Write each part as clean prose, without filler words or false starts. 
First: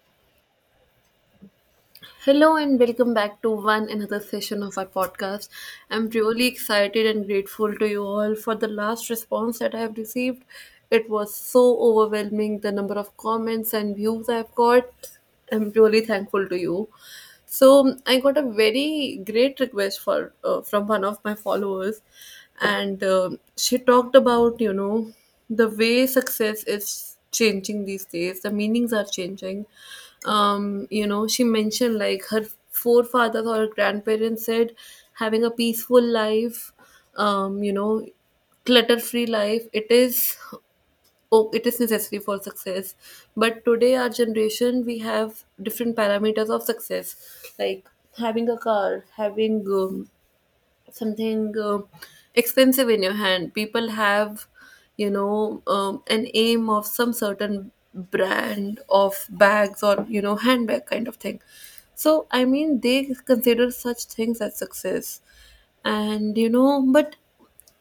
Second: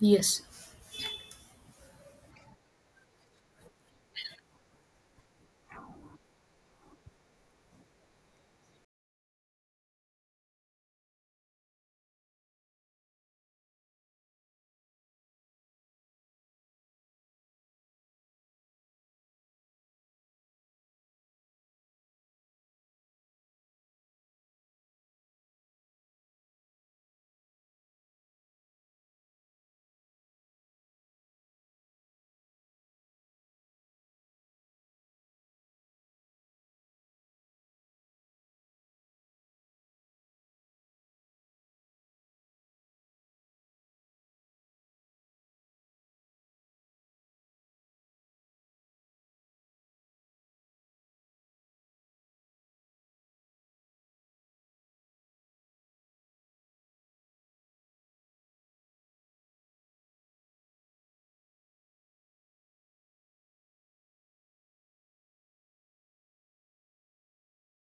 Yes, Hello and welcome back to one another session of our podcast. I'm really excited and grateful to you all for the last response that I have received. It was so overwhelming the number of comments and views I've got. I'm really thankful to you. So I got a very great request for from one of my followers, and she talked about the way success is changing these days, the meanings are changing. You know, she mentioned like her forefathers or her grandparents said having a peaceful life, um you know clutter free life, it is, oh, it is necessary for success. But today our generation, we have different parameters of success, like having a car, having something expensive in your hand. People have, an aim of some certain brand of bags or, you know, handbag kind of thing. So, I mean, they consider such things as success. And, you know, but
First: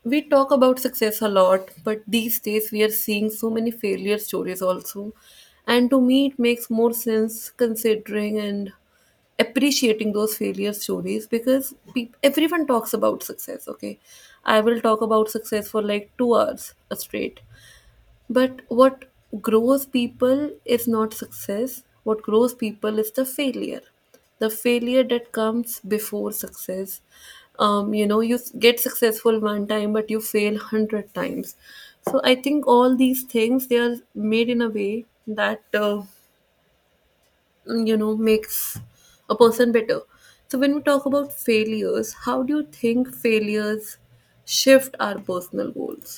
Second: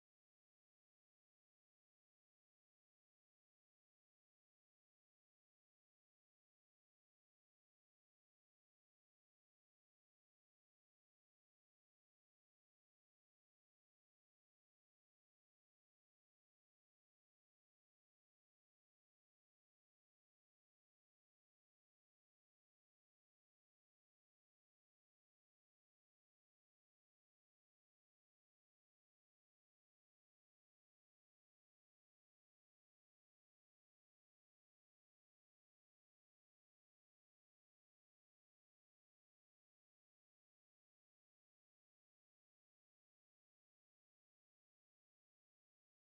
we talk about success a lot, but these days we are seeing so many failure stories also. And to me, it makes more sense considering and appreciating those failure stories because peop everyone talks about success. Okay, I will talk about success for like 2 hours straight. But what grows people is not success. What grows people is the failure, the failure that comes before success. You know, you get successful one time but you fail 100 times. So I think all these things they are made in a way that you know, makes a person better. So when we talk about failures, how do you think failures shift our personal goals?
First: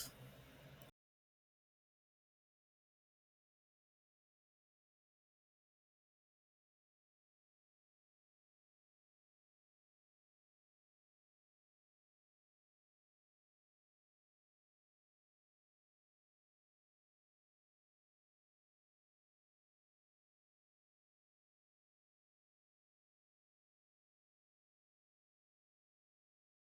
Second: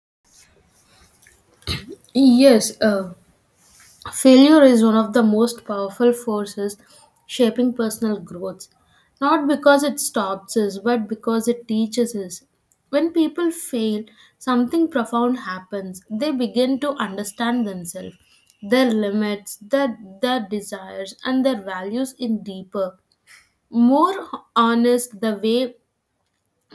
yes. Uh, Failure is one of the most powerful forces shaping personal growth. Not because it stops us, but because it teaches us. When people fail, something profound happens. They begin to understand themselves, their limits, their desires, and their values in deeper, more honest the way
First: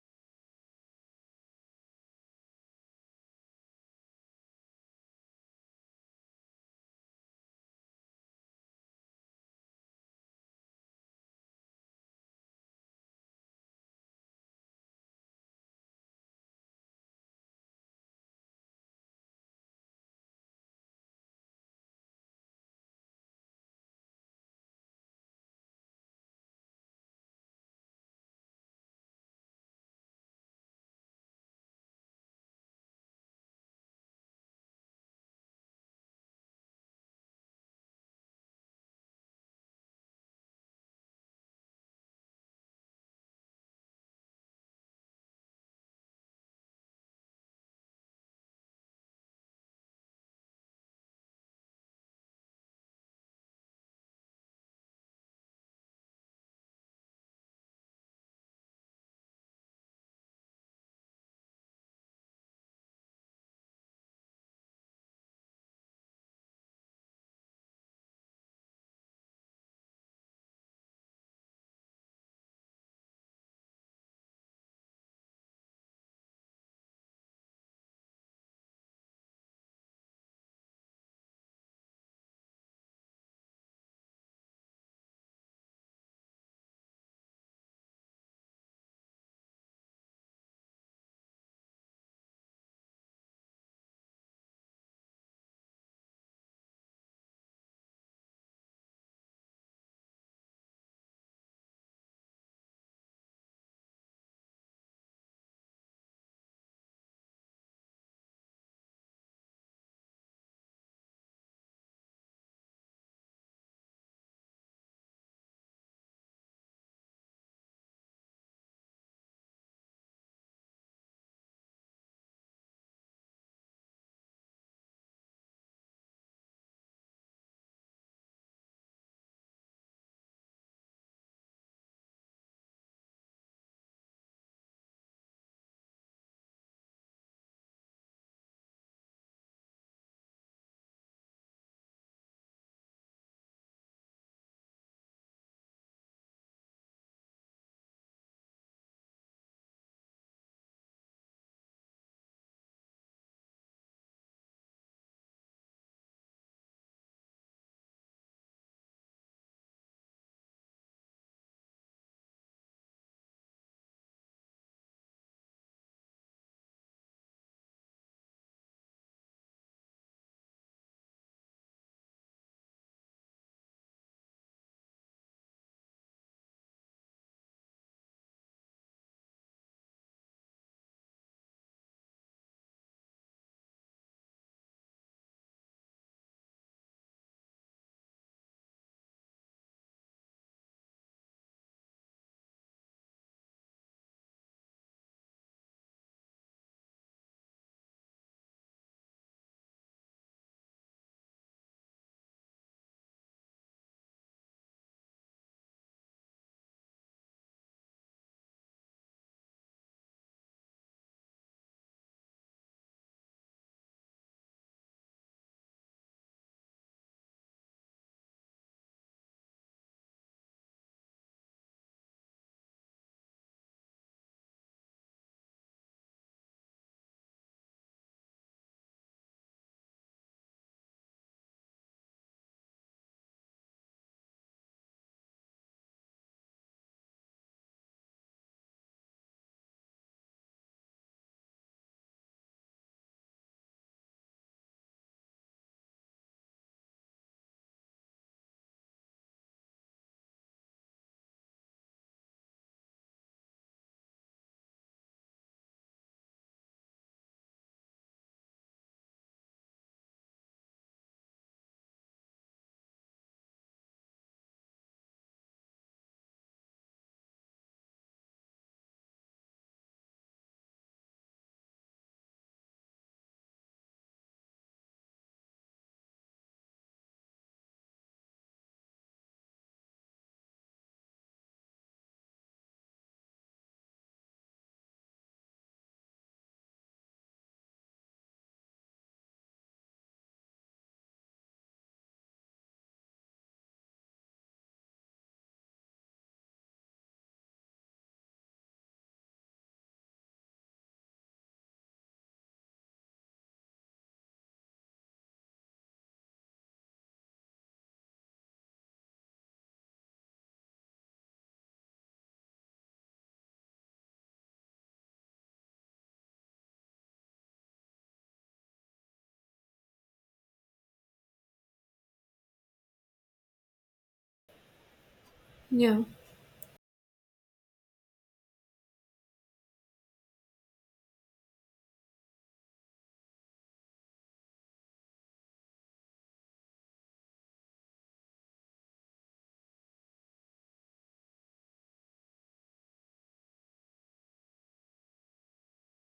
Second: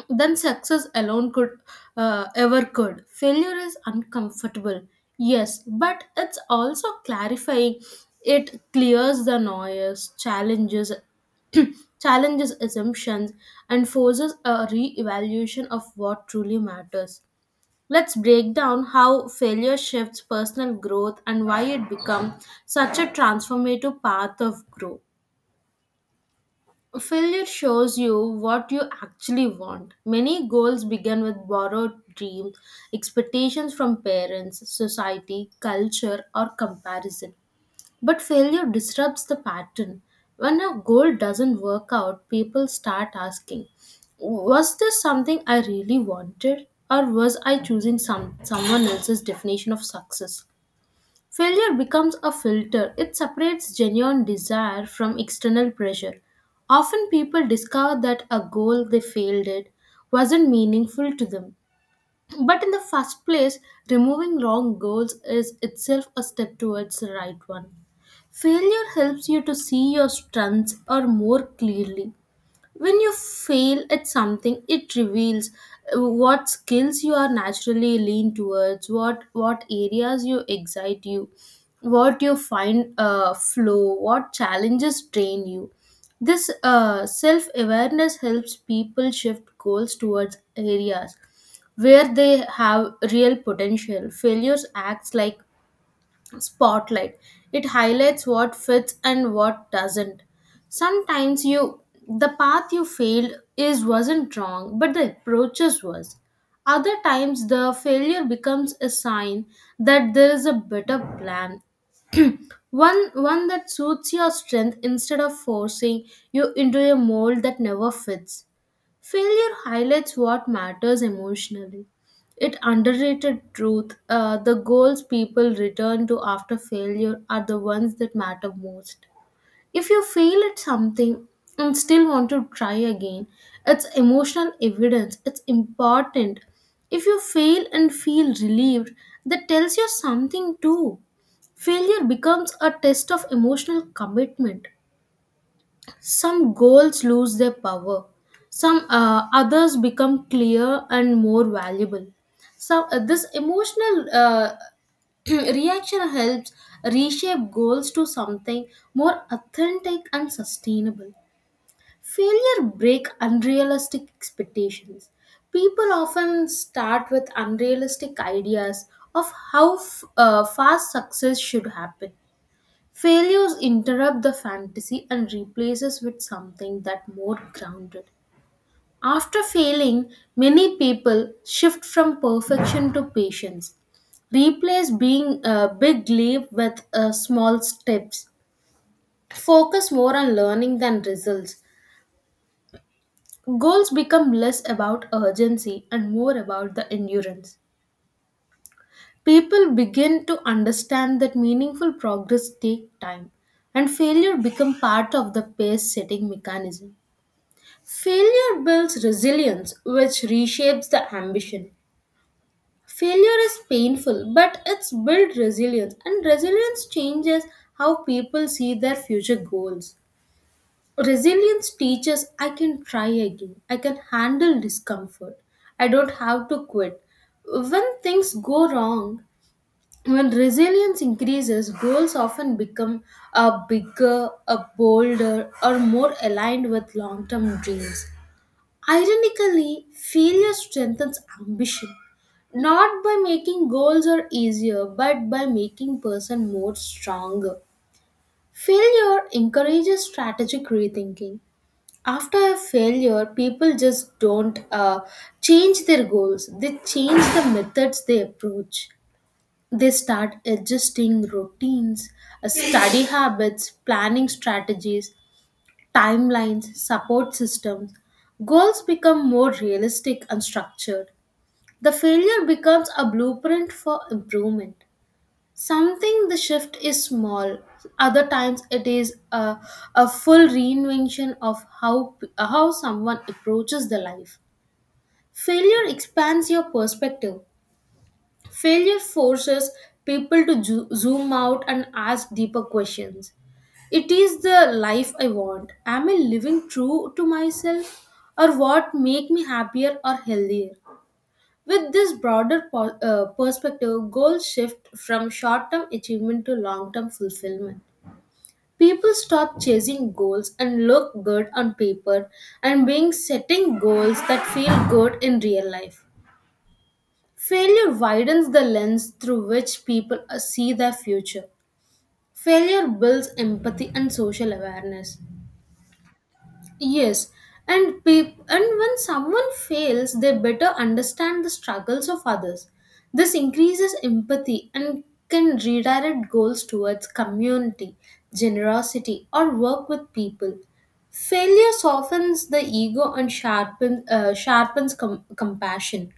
than success alone could ever could. Failure is uncomfortable, yes, but it's also clarifying. It clears the noise, challenges, challenges assumptions, and forces a re-evaluation of what truly matters. Let's break down how failure shifts personal growth and why it becomes such a transformative path of growth. Failure shows you what you actually want. Many goals begin with borrowed dreams, expectations from parents, society, culture, or comparison. But failure disrupts the pattern. When a goal doesn't work out, people start asking, was this something I really wanted? Or was I choosing someone else's definition of success? Failure becomes a filter, it separates genuine desire from external pressure. Often people discover that a goal they failed at wasn't meaningful to them. But in the first place, removing wrong goals is itself a step towards the right one. Failure helps you to see your strengths or more clearly. When you fail at something, it reveals what skills you are naturally lean towards, what areas you excite you, what you find flow, what challenges train you. This self awareness helps people shift goals towards areas where they have real potential. Failures acts like spotlight. It highlights what fits and what doesn't. Sometimes you the path you failed is wasn't wrong, but the approaches was. Other times the failure becomes a sign that there is a better plan. One that suits your strength instead of forcing you into a mold that never fits. Failure highlights what matters emotionally. It underrated truth. The goals people return to after failure are the ones that matter most. If you fail at something and still want to try again, it's emotional evidence. It's important. If you fail and feel relieved, that tells you something too. Failure becomes a test of emotional commitment. Some goals lose their power. Some others become clear and more valuable. So this emotional reaction helps reshape goals to something more authentic and sustainable. Failure break unrealistic expectations. People often start with unrealistic ideas of how fast success should happen. Failures interrupt the fantasy and replaces with something that more grounded. After failing, many people shift from perfection to patience. Replace being a big leap with small steps. Focus more on learning than results. Goals become less about urgency and more about the endurance. People begin to understand that meaningful progress take time and failure become part of the pace setting mechanism. Failure builds resilience, which reshapes the ambition. Failure is painful, but it's built resilience, and resilience changes how people see their future goals. Resilience teaches I can try again, I can handle discomfort, I don't have to quit. When things go wrong, when resilience increases, goals often become a bigger, a bolder, or more aligned with long term dreams. Ironically, failure strengthens ambition, not by making goals are easier, but by making person more stronger. Failure encourages strategic rethinking. After a failure, people just don't change their goals. They change the methods they approach. They start adjusting routines, study habits, planning strategies timelines, support systems, goals become more realistic and structured. The failure becomes a blueprint for improvement. Something the shift is small, other times it is a full reinvention of how someone approaches the life. Failure expands your perspective. Failure forces people to zoom out and ask deeper questions. It is the life I want. Am I living true to myself or what make me happier or healthier? With this broader perspective, goals shift from short-term achievement to long-term fulfillment. People stop chasing goals and look good on paper and being setting goals that feel good in real life. Failure widens the lens through which people see their future. Failure builds empathy and social awareness. Yeah. Yes, and and when someone fails, they better understand the struggles of others. This increases empathy and can redirect goals towards community, generosity, or work with people. Failure softens the ego and sharpens, sharpens compassion.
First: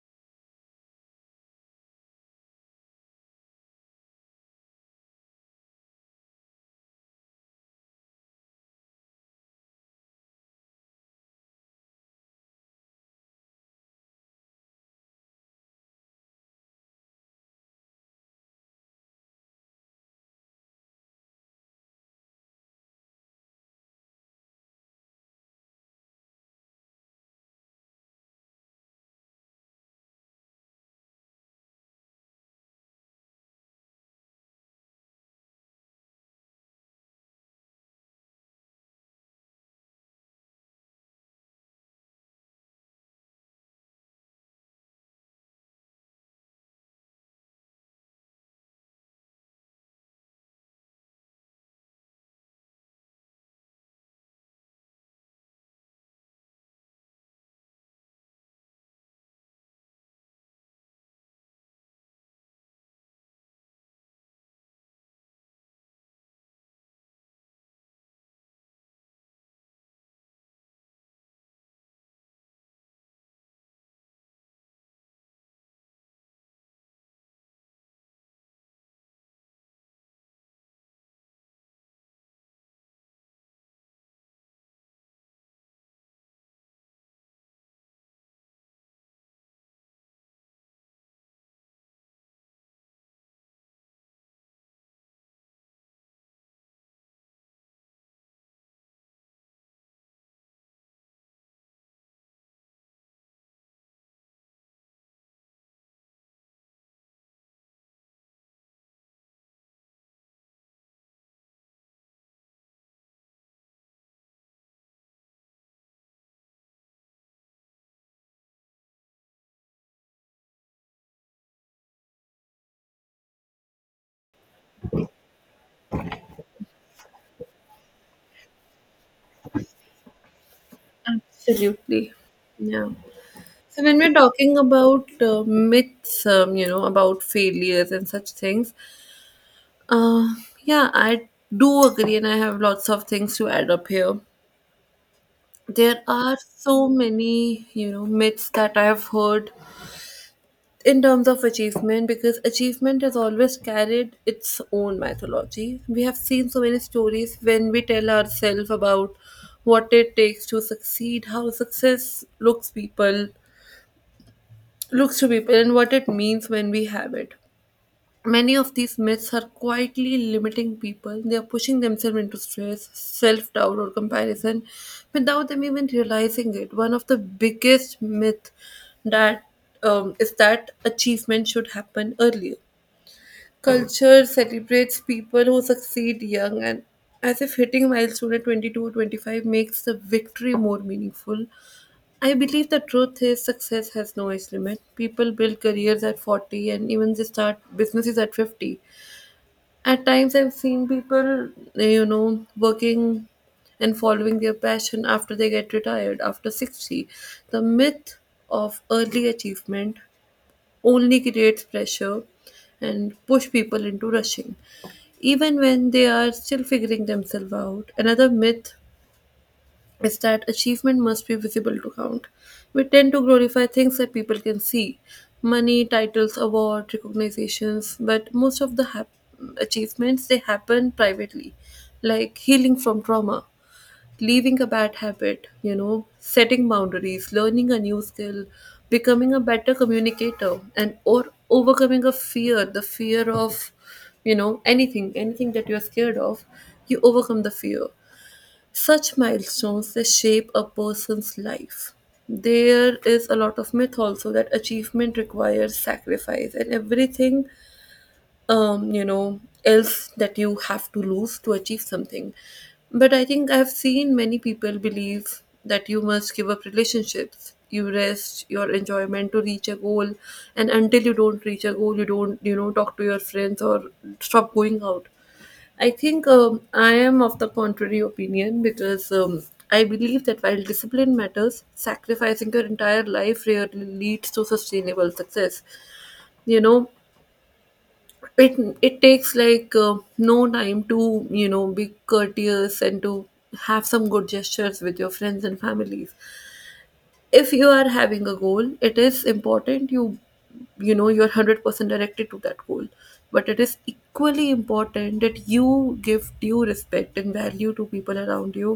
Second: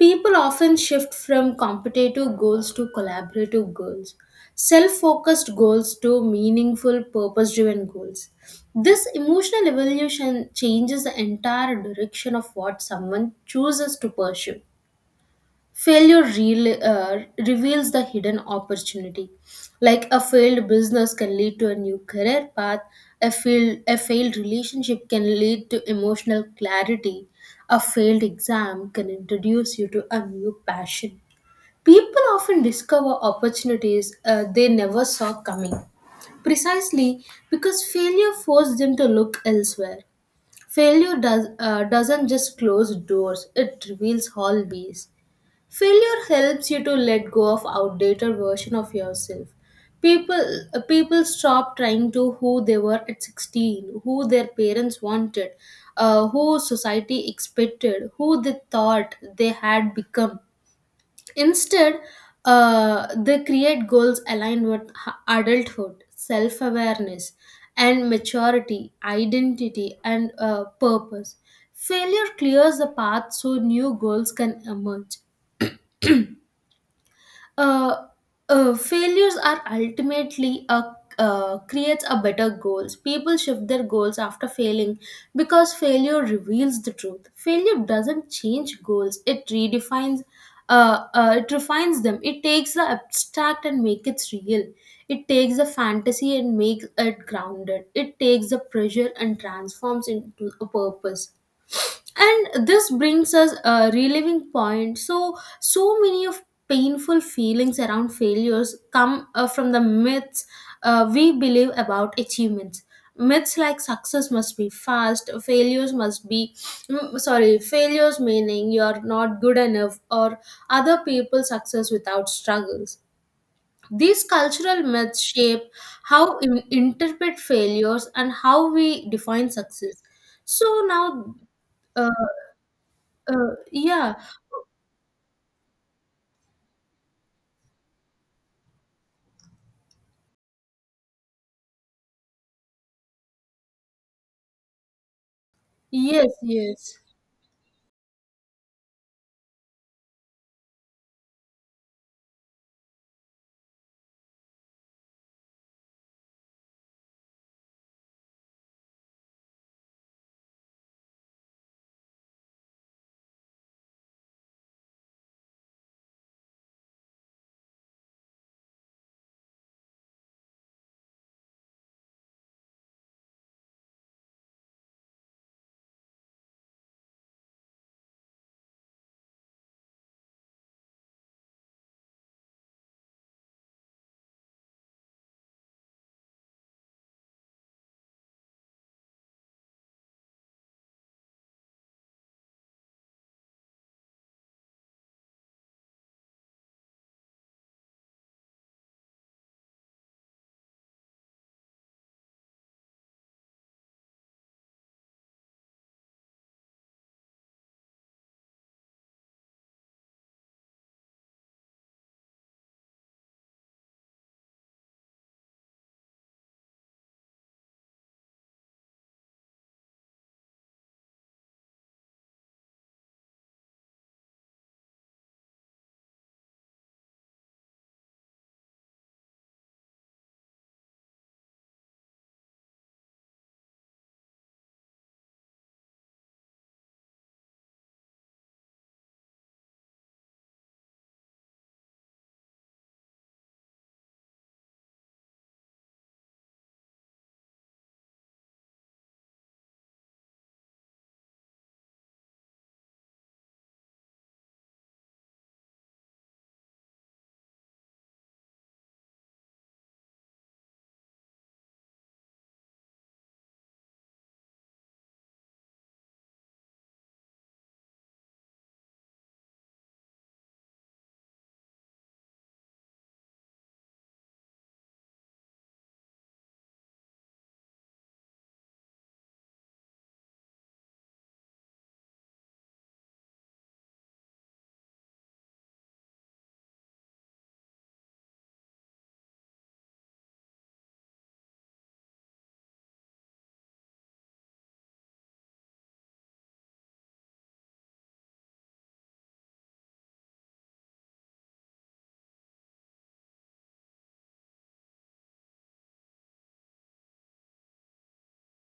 People often shift from competitive goals to collaborative goals, self focused goals to meaningful, purpose driven goals. This emotional evolution changes the entire direction of what someone chooses to pursue. Failure reveals the hidden opportunity. Like a failed business can lead to a new career path, a failed relationship can lead to emotional clarity, a failed exam can introduce you to a new passion. People often discover opportunities they never saw coming precisely because failure forced them to look elsewhere. Failure doesn't just close doors, it reveals hallways. Failure helps you to let go of outdated version of yourself. People People stop trying to who they were at 16, who their parents wanted, who society expected, who they thought they had become. Instead, they create goals aligned with adulthood, self-awareness, and maturity, identity, and purpose. Failure clears the path so new goals can emerge. uh, Failures are ultimately a creates a better goals. People shift their goals after failing because failure reveals the truth. Failure doesn't change goals, it redefines, it refines them. It takes the abstract and make it real, it takes the fantasy and makes it grounded, it takes the pressure and transforms into a purpose. And this brings us a reliving point. So so many of painful feelings around failures come from the myths we believe about achievements. Myths like success must be fast, failures must be sorry, failures meaning you're not good enough, or other people's success without struggles. These cultural myths shape how we interpret failures and how we define success. So now Absolutely. uh, Yeah. uh, So when we're yeah, talking about myths, you know, about failures and such things, uh, yeah, I do agree and I have lots of things to add up here. There yes, are so yes, many, you know, myths that I have heard in terms of achievement because achievement has always carried its own mythology. We have seen so many stories when we tell ourselves about what it takes to succeed, how success looks people looks to people and what it means when we have it. Many of these myths are quietly limiting people. They are pushing themselves into stress, self doubt, or comparison without them even realizing it. One of the biggest myths that is that achievement should happen earlier. Culture celebrates people who succeed young, and as if hitting milestone at 22 or 25 makes the victory more meaningful. I believe the truth is success has no age limit. People build careers at 40 and even they start businesses at 50. At times, I've seen people, you know, working and following their passion after they get retired, after 60. The myth of early achievement only creates pressure and push people into rushing even when they are still figuring themselves out. Another myth is that achievement must be visible to count. We tend to glorify things that people can see, money, titles, award, recognitions, but most of the achievements they happen privately, like healing from trauma, leaving a bad habit, you know, setting boundaries, learning a new skill, becoming a better communicator and or overcoming a fear, the fear of, you know, anything, anything that you're scared of, you overcome the fear. Such milestones they shape a person's life. There is a lot of myth also that achievement requires sacrifice and everything, you know, else that you have to lose to achieve something. But I think I've seen many people believe that you must give up relationships, you rest your enjoyment to reach a goal, and until you don't reach a goal, you don't, you know, talk to your friends or stop going out. I think I am of the contrary opinion because I believe that while discipline matters, sacrificing your entire life rarely leads to sustainable success. You know, it it takes like no time to, you know, be courteous and to have some good gestures with your friends and families. If you are having a goal, it is important you, you know, you're 100% directed to that goal, but it is equally important that you give due respect and value to people around you.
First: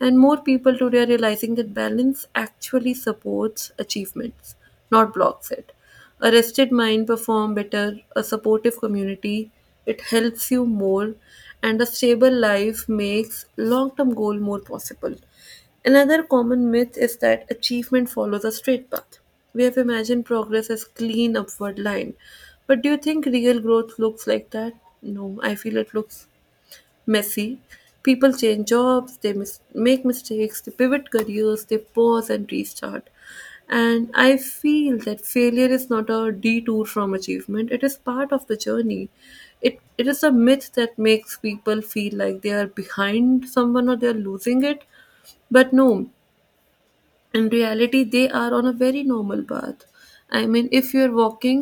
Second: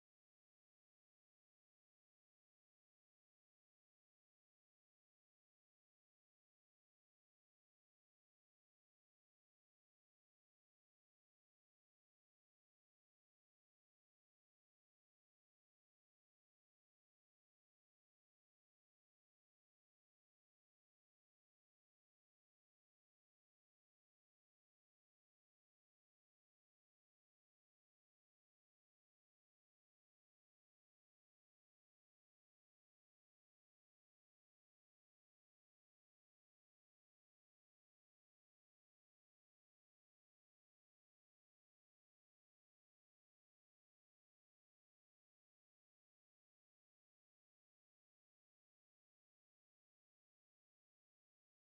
And more people today are realizing that balance actually supports achievements, not blocks it. A rested mind perform better, a supportive community, it helps you more, and a stable life makes long term goal more possible. Another common myth is that achievement follows a straight path. We have imagined progress as clean upward line. But do you think real growth looks like that? No, I feel it looks messy. People change jobs, they make mistakes, they pivot careers, they pause and restart. And I feel that failure is not a detour from achievement, it is part of the journey. It is a myth that makes people feel like they are behind someone or they are losing it. But no, in reality they are on a very normal path. I mean, if you're walking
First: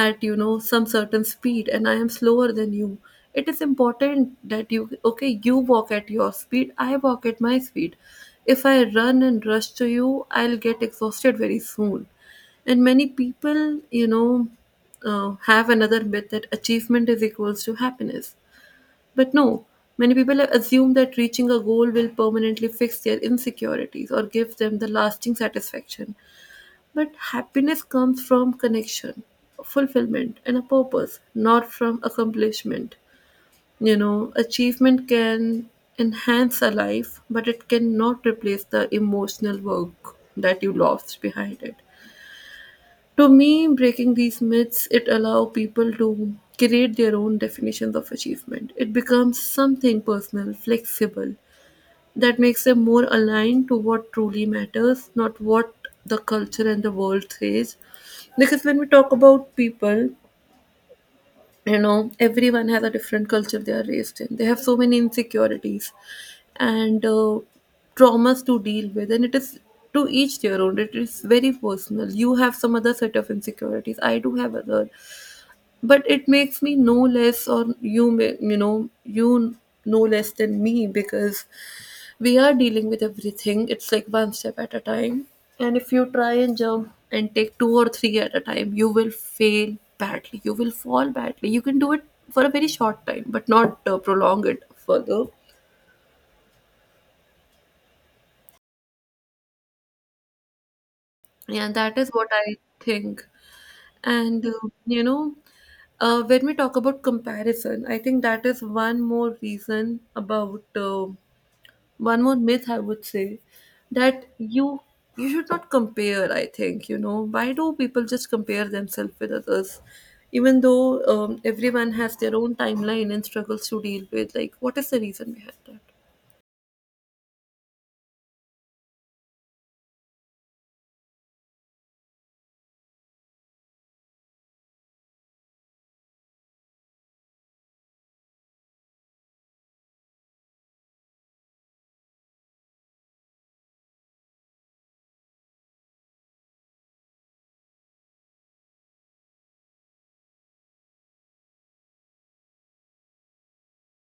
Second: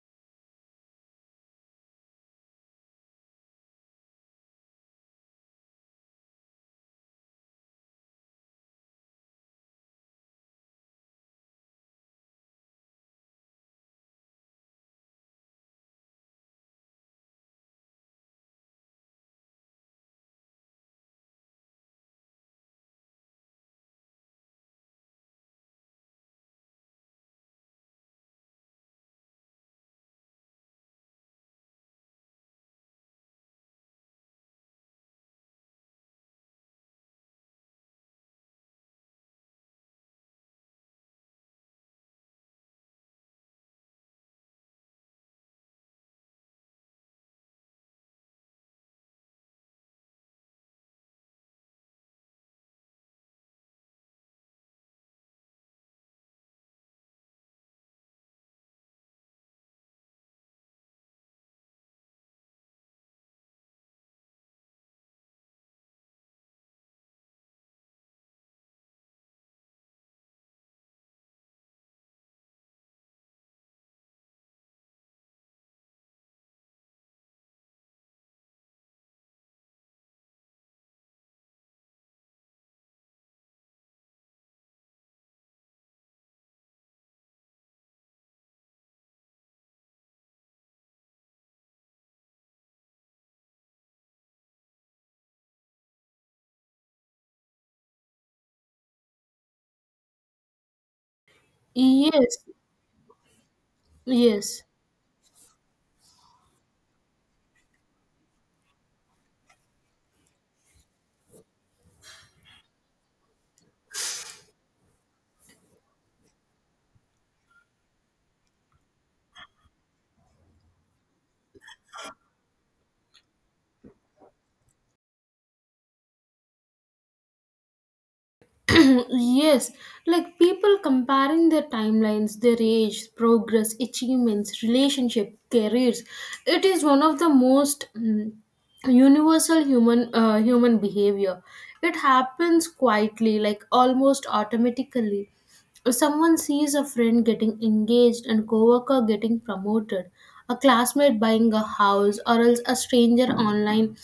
at, you know, some certain speed and I am slower than you, it is important that you, okay, you walk at your speed, I walk at my speed. If I run and rush to you, I'll get exhausted very soon. And many people, you know, have another myth that achievement is equals to happiness. But no, many people assume that reaching a goal will permanently fix their insecurities or give them the lasting satisfaction. But happiness comes from connection, fulfillment, and a purpose, not from accomplishment. You know, achievement can enhance a life, but it cannot replace the emotional work that you lost behind it. To me, breaking these myths, it allow people to create their own definitions of achievement. It becomes something personal, flexible, that makes them more aligned to what truly matters, not what the culture and the world says. Because when we talk about people, you know, everyone has a different culture they are raised in, they have so many insecurities and traumas to deal with, and it is to each their own, it is very personal. You have some other set of insecurities, I do have other, but it makes me no less, or you may, you know, you no less than me because we are dealing with everything. It's like one step at a time, and if you try and jump and take two or three at a time you will fail badly, you will fall badly. You can do it for a very short time but not prolong it further. And that is what yes, I think. And yes, you know, when we talk about comparison, I think that is one more reason about one more myth I would say, that you should not compare. I think, you know, why do people just compare themselves with others even though everyone has their own timeline and struggles to deal with? Like, what is the reason behind that? yes. Like people comparing their timelines, their age, progress, achievements, relationship, careers. It is one of the most universal human behavior. It happens quietly, like almost automatically. If someone sees a friend getting engaged and coworker getting promoted, a classmate buying a house, or else a stranger online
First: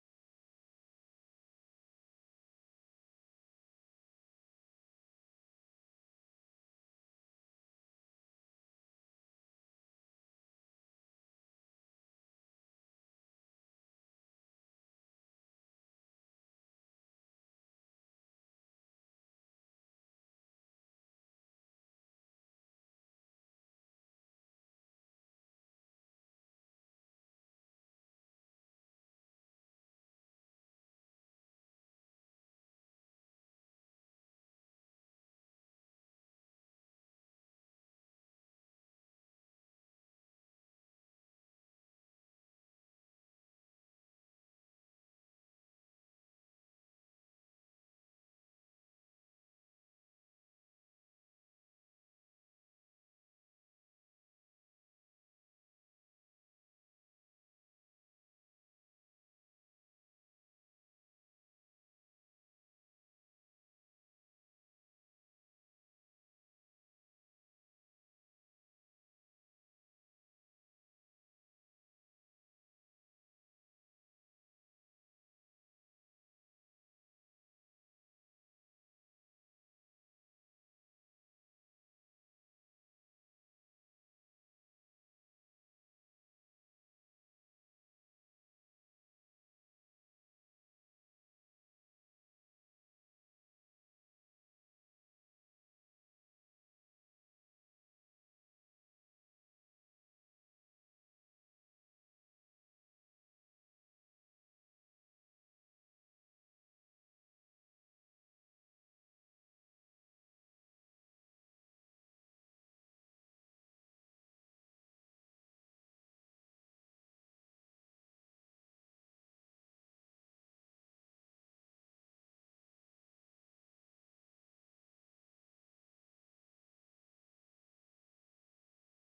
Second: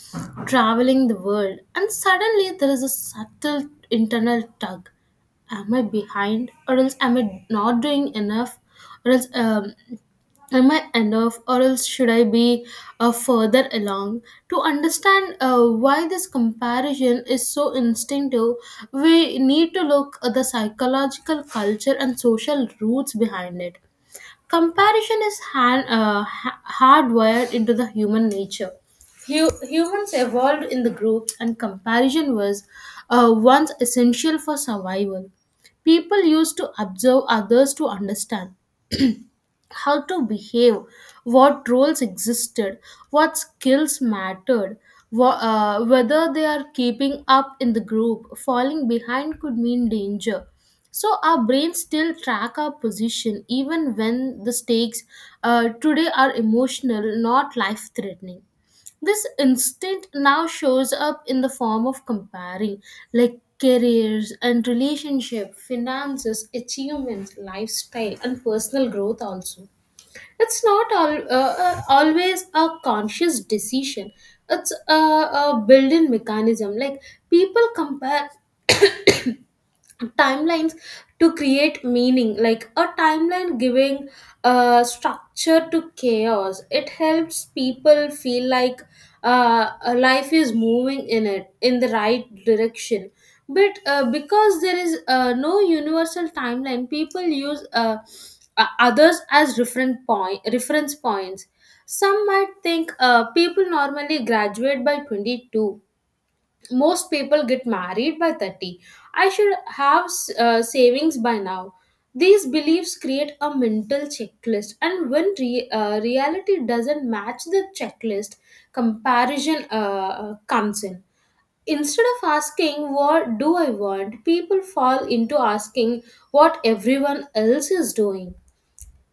traveling the world, and suddenly there is a subtle internal tug. Am I behind? Or else am I not doing enough? Or else Am I enough, or else should I be further along? To understand why this comparison is so instinctive, we need to look at the psychological culture and social roots behind it. Comparison is hardwired into the human nature. Humans evolved in the groups, and comparison was once essential for survival. People used to observe others to understand how to behave, what roles existed, what skills mattered, whether they are keeping up in the group. Falling behind could mean danger. So our brains still track our position even when the stakes today are emotional, not life threatening. This instinct now shows up in the form of comparing, like careers and relationship, finances, achievements, lifestyle, and personal growth also. It's not always a conscious decision, it's a built-in mechanism. Like people compare timelines to create meaning, like a timeline giving structure to chaos, it helps people feel like a life is moving in it in the right direction. But because there is no universal timeline, people use others as different point reference points. Some might think people normally graduate by 22, most people get married by 30, I should have savings by now. These beliefs create a mental checklist, and when reality doesn't match the checklist, comparison comes in. Instead of asking what do I want, people fall into asking what everyone else is doing.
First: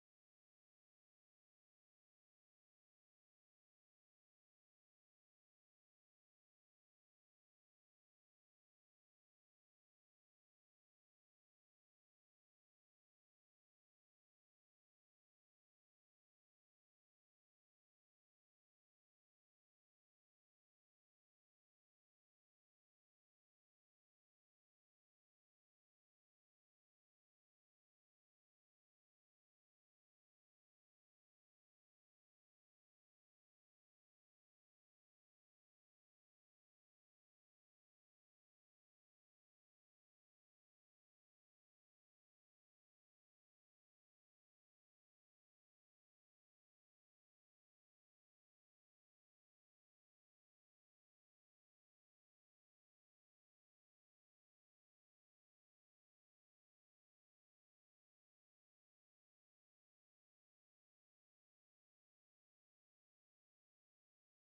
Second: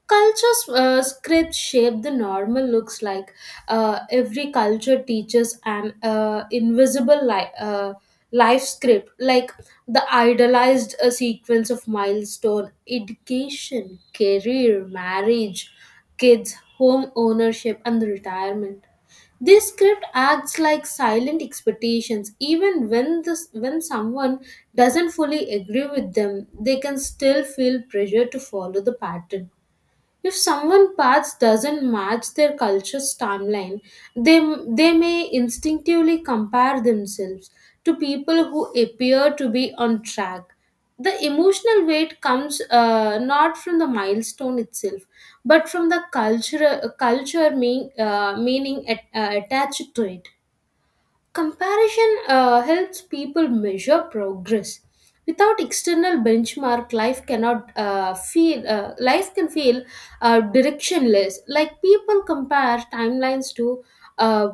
Cultures scripts shape the normal looks like. Every culture teaches an invisible life script, like the idealized sequence of milestone education career marriage kids home ownership and retirement. This script acts like silent expectations, even when this when someone doesn't fully agree with them, they can still feel pressure to follow the pattern. If someone's path doesn't match their culture's timeline, they, they may instinctively compare themselves to people who appear to be on track. The emotional weight comes not from the milestone itself, but from the culture, meaning attached to it. Comparison helps people measure progress. Without external benchmark, life cannot feel life can feel directionless. Like people compare timelines to uh,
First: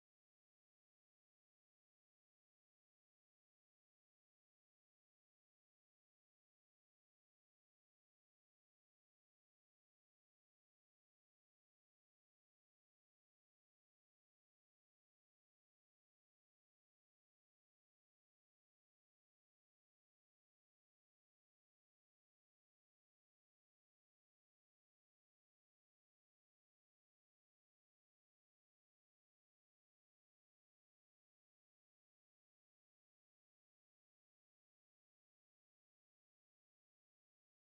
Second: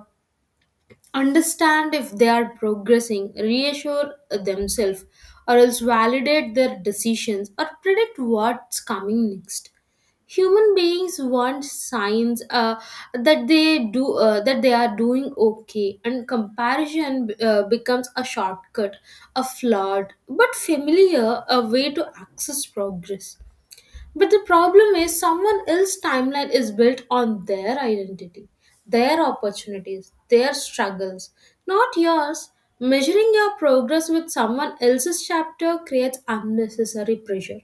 understand if they are progressing, reassure themselves, or else validate their decisions or predict what's coming next. Human beings want signs that they are doing okay, and comparison becomes a shortcut, a flawed but familiar a way to access progress. But the problem is, someone else's timeline is built on their identity, their opportunities, their struggles, not yours. Measuring your progress with someone else's chapter creates unnecessary pressure.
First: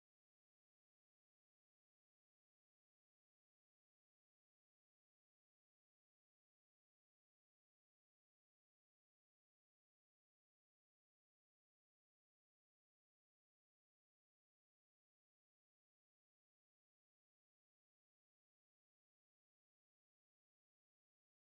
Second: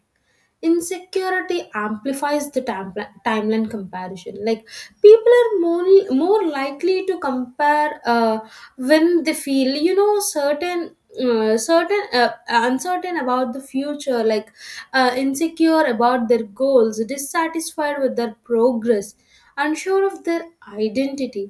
Insecurity amplifies the timeline comparison. Like people are more, more likely to compare when they feel you know certain uncertain about the future, like insecure about their goals, dissatisfied with their progress, unsure of their identity,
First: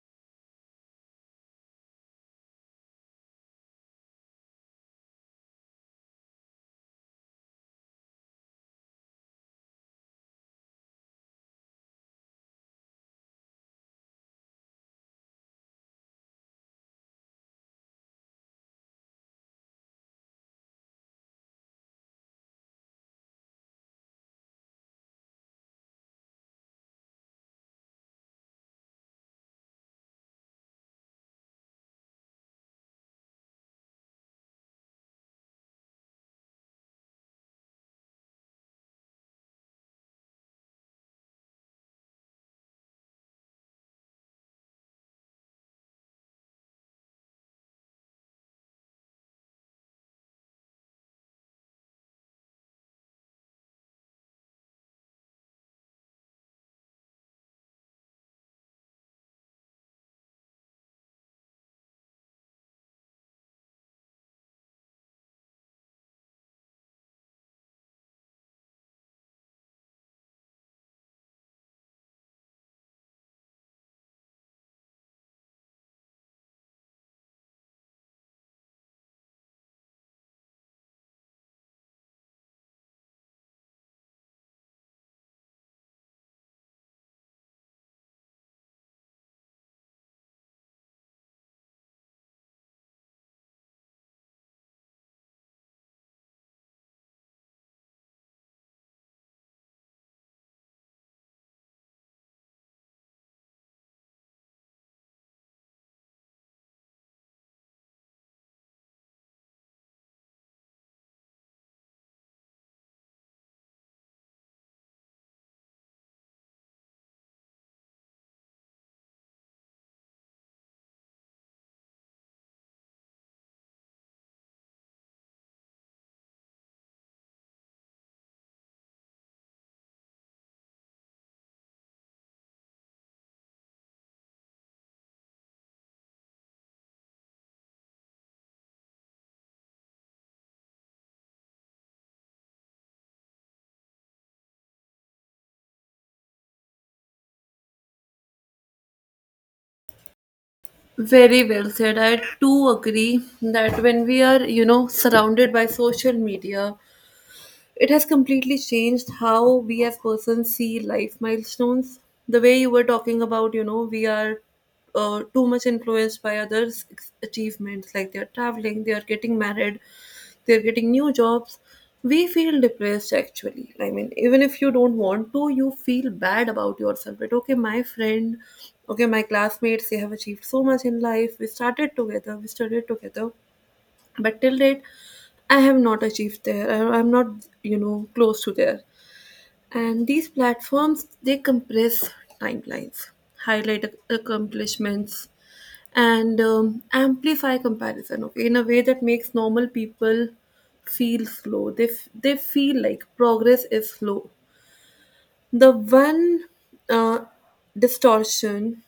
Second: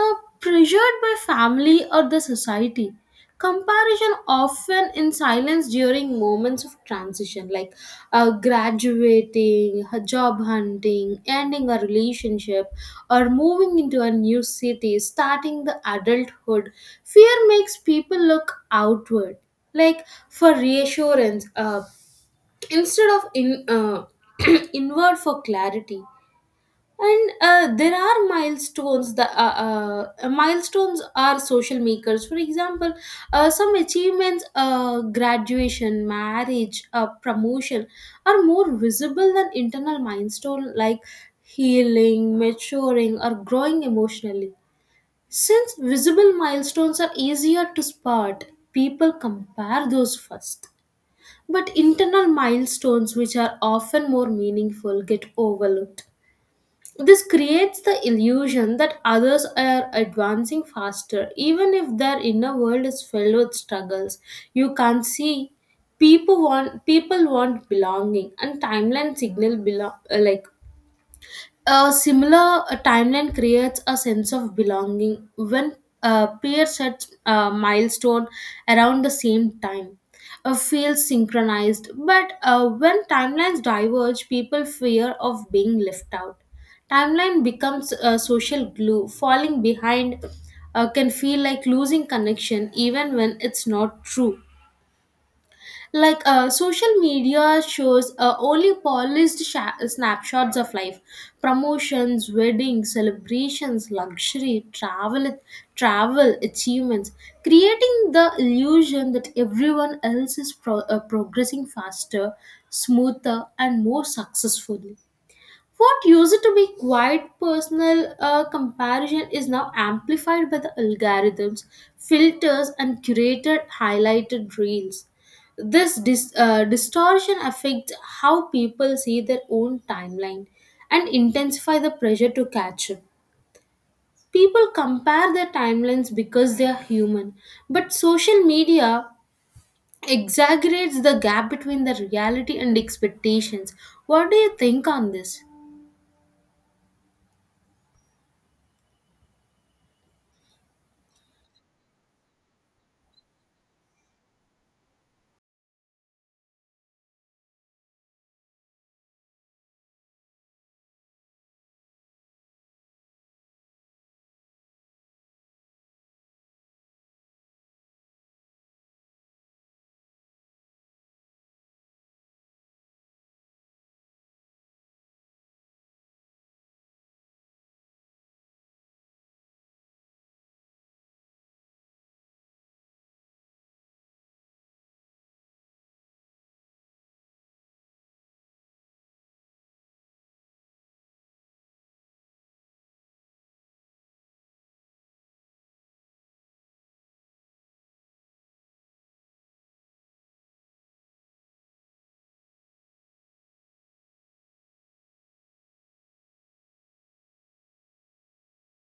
uh, pressured by family or the society. Comparison often in silence during moments of transition, like graduating, job hunting, ending a relationship, or moving into a new city, starting the adulthood. Fear makes people look outward, like for reassurance, instead of in inward for clarity. And there are milestones. The milestones are social makers, for example some achievements graduation marriage promotion are more visible than internal milestone, like healing maturing or growing emotionally. Since visible milestones are easier to spot, people compare those first, but internal milestones which are often more meaningful get overlooked. This creates the illusion that others are advancing faster, even if their inner world is filled with struggles. You can't see. People want belonging, and timeline signal like a similar timeline creates a sense of belonging when peers set a milestone around the same time. Feels synchronized, but when timelines diverge, people fear of being left out. Timeline becomes a social glue. Falling behind can feel like losing connection, even when it's not true. Like social media shows only polished snapshots of life, promotions weddings celebrations luxury travel achievements, creating the illusion that everyone else is progressing faster, smoother and more successfully. What used to be quite personal comparison is now amplified by the algorithms, filters, and curated highlighted reels. This distortion affects how people see their own timeline and intensify the pressure to catch up. People compare their timelines because they are human, but social media exaggerates the gap between the reality and expectations. What do you think on this? Very well said. I too agree that when we are, you know, surrounded by social media, it has completely changed how we as persons see life milestones. The way you were talking about, you know, we are too much influenced by others' achievements, like they're traveling, they're getting married, they're getting new jobs. We feel depressed actually. I mean, even if you don't want to, you feel bad about yourself. But okay, my friend, okay, my classmates, they have achieved so much in life. We started together, we studied together, but till date I have not achieved there, I'm not, you know, close to there. And these platforms they compress timelines, highlight accomplishments, and amplify comparison, okay, in a way that makes normal people feel slow. They, they feel like progress is slow. The one uh, distortion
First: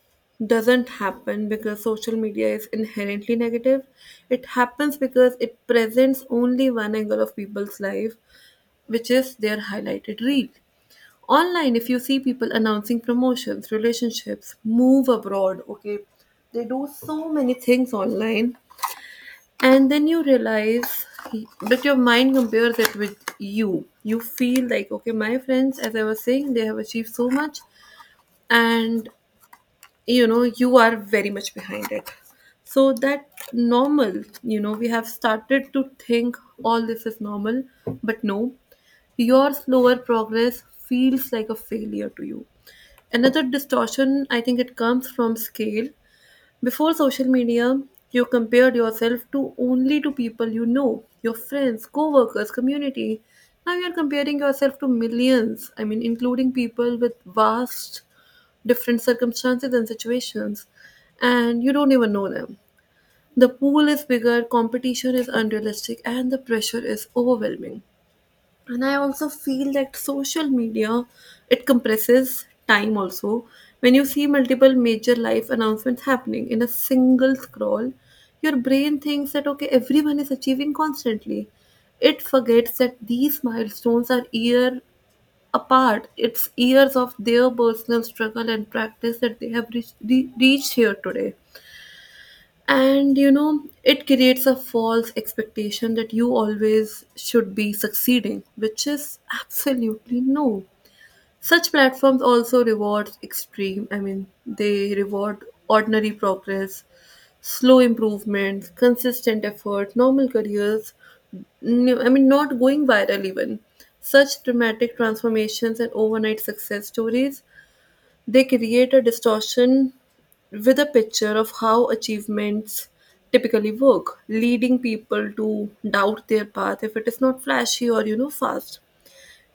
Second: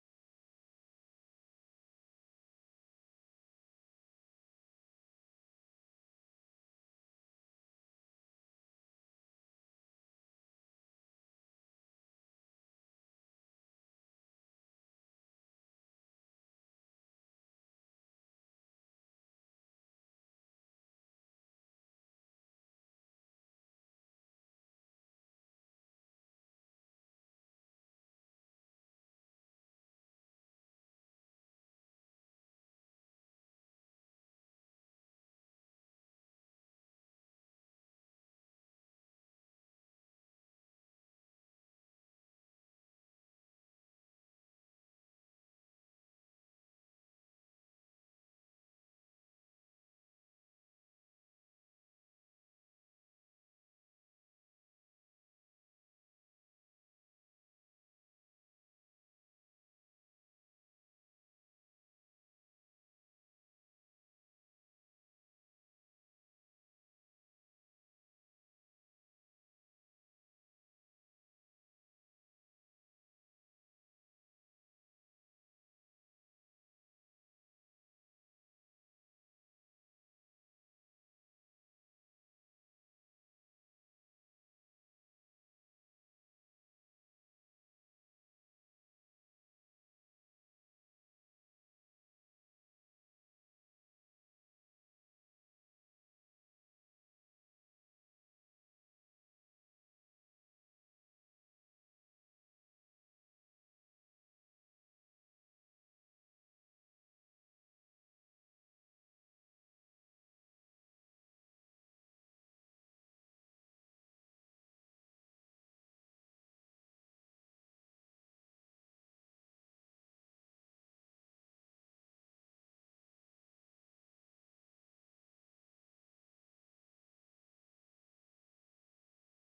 doesn't happen because social media is inherently negative. It happens because it presents only one angle of people's life, which is their highlighted reel. Online, if you see people announcing promotions, relationships, move abroad, okay, they do so many things online, and then you realize, but your mind compares it with you, you feel like, okay, my friends, as I was saying, they have achieved so much, and you know, you are very much behind it. So that normal, you know, we have started to think all this is normal, but no, your slower progress feels like a failure to you. Another distortion I think it comes from scale. Before social media, you compared yourself to only to people you know, your friends, co-workers, community. Now you're comparing yourself to millions, I mean including people with vast different circumstances and situations, and you don't even know them. The pool is bigger, competition is unrealistic and the pressure is overwhelming. And I also feel that social media, it compresses time also. When you see multiple major life announcements happening in a single scroll, your brain thinks that okay, everyone is achieving constantly. It forgets that these milestones are year apart. It's years of their personal struggle and practice that they have reached here today. And it creates a false expectation that you always should be succeeding, which is absolutely no. Such platforms also reward extreme, I mean they reward ordinary progress, slow improvements, consistent effort, normal careers, I mean, not going viral even. Such dramatic transformations and overnight success stories, they create a distortion with a picture of how achievements typically work, leading people to doubt their path if it is not flashy, or fast.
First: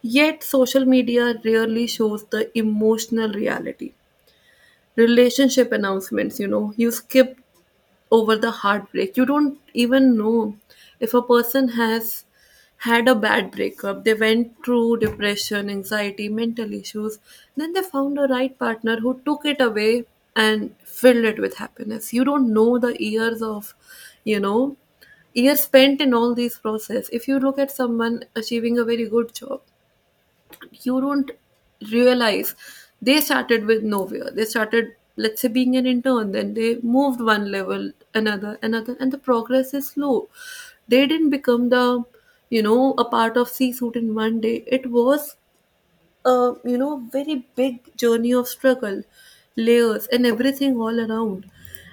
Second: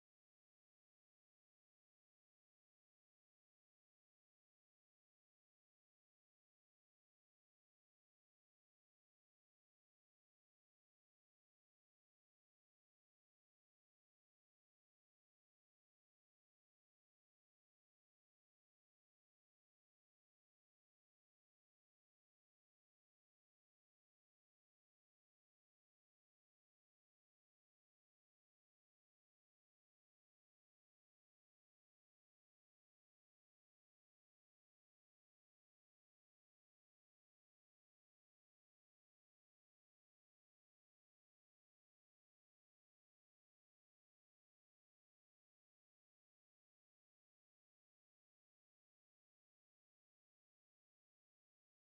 Yet, social media rarely shows the emotional reality. Relationship announcements you skip over the heartbreak. You don't even know if a person has had a bad breakup. They went through depression, anxiety, mental issues. Then they found a right partner who took it away and filled it with happiness. You don't know the years of, you know, years spent in all these process. If you look at someone achieving a very good job, you don't realize they started with nowhere, they started, let's say, being an intern, then they moved one level another and the progress is slow. They didn't become the, a part of c suit in one day. It was a, very big journey of struggle, layers and everything all around.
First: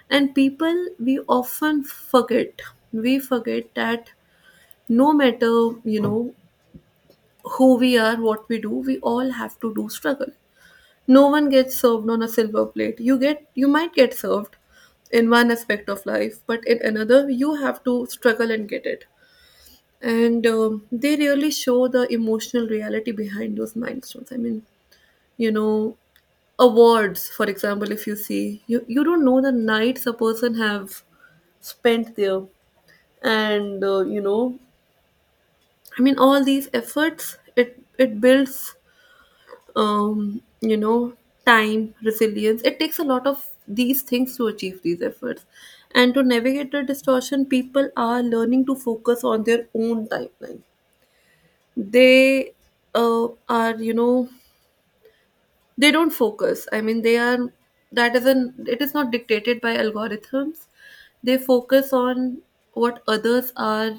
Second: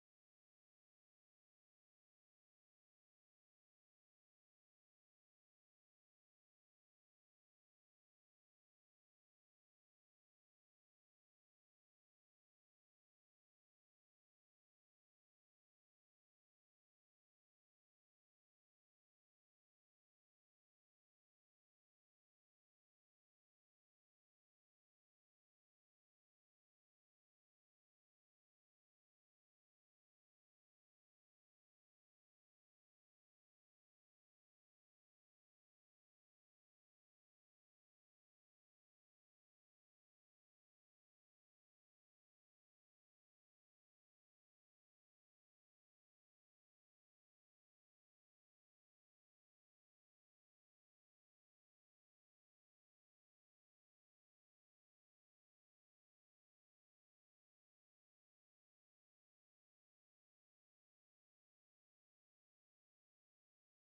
And people, we often forget, we forget that no matter, you know who we are, what we do, we all have to do struggle. No one gets served on a silver plate. You might get served in one aspect of life, but in another you have to struggle and get it. And they really show the emotional reality behind those milestones. I mean, you know, awards, for example, if you see, you don't know the nights a person have spent there, and I mean, all these efforts, it builds, um, you know, time, resilience. It takes a lot of these things to achieve these efforts. And to navigate the distortion, people are learning to focus on their own timeline. They are, they don't focus, I mean they are, that isn't it is not dictated by algorithms. They focus on what others are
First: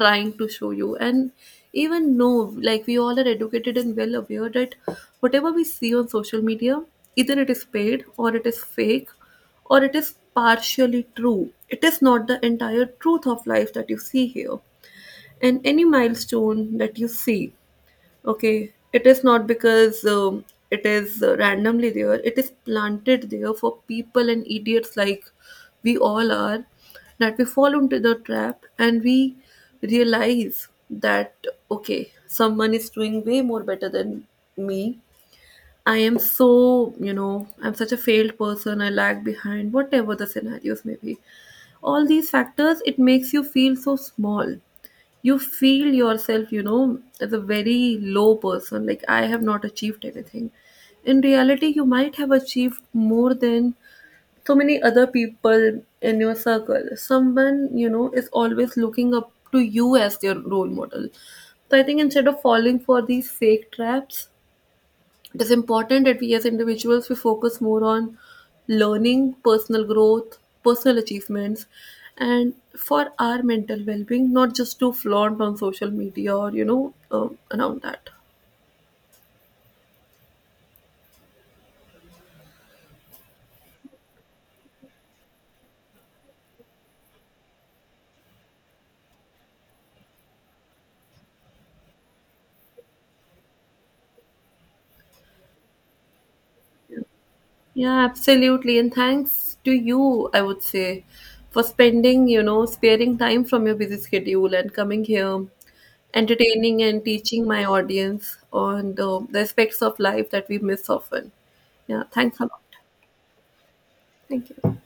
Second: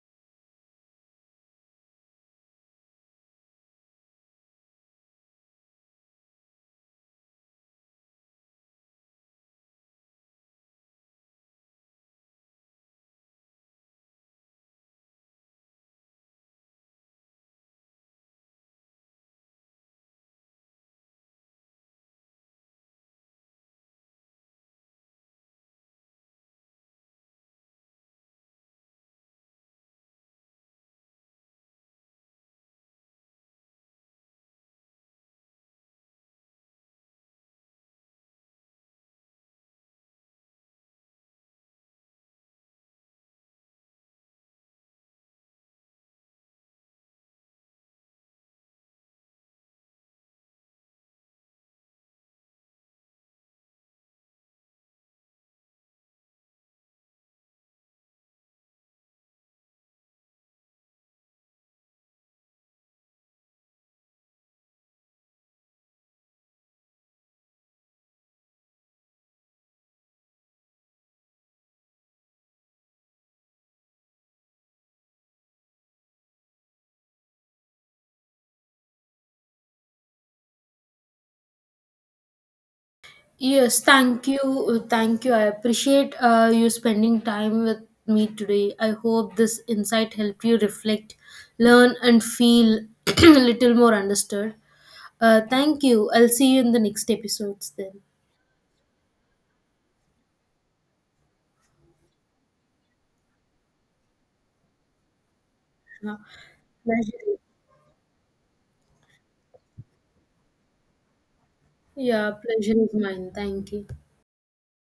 trying to show you, and even know, like, we all are educated and well aware that whatever we see on social media, either it is paid or it is fake, or it is partially true, it is not the entire truth of life that you see here. And any milestone that you see, okay, it is not because it is randomly there. It is planted there for people and idiots like we all are, that we fall into the trap and we realize that okay, someone is doing way more better than me. I am so, I'm such a failed person, I lag behind, whatever the scenarios may be. All these factors, it makes you feel so small, you feel yourself, as a very low person, like I have not achieved anything. In reality, you might have achieved more than so many other people in your circle. Someone is always looking up to you as their role model. So I think, instead of falling for these fake traps, it is important that we as individuals, we focus more on learning, personal growth, personal achievements, and for our mental well-being, not just to flaunt on social media or around that. Yes, thank you. Thank you. I appreciate you spending time with me today. I hope this insight helped you reflect, learn, and feel a little more understood. Thank you. I'll see you in the next episodes then. Yeah, absolutely, and thanks to you, I would say, for spending sparing time from your busy schedule and coming here, Yeah, entertaining and pleasure. teaching my audience on the aspects of life that we miss often. Yeah, Yeah, thanks a lot. pleasure is mine. Thank you. Thank you.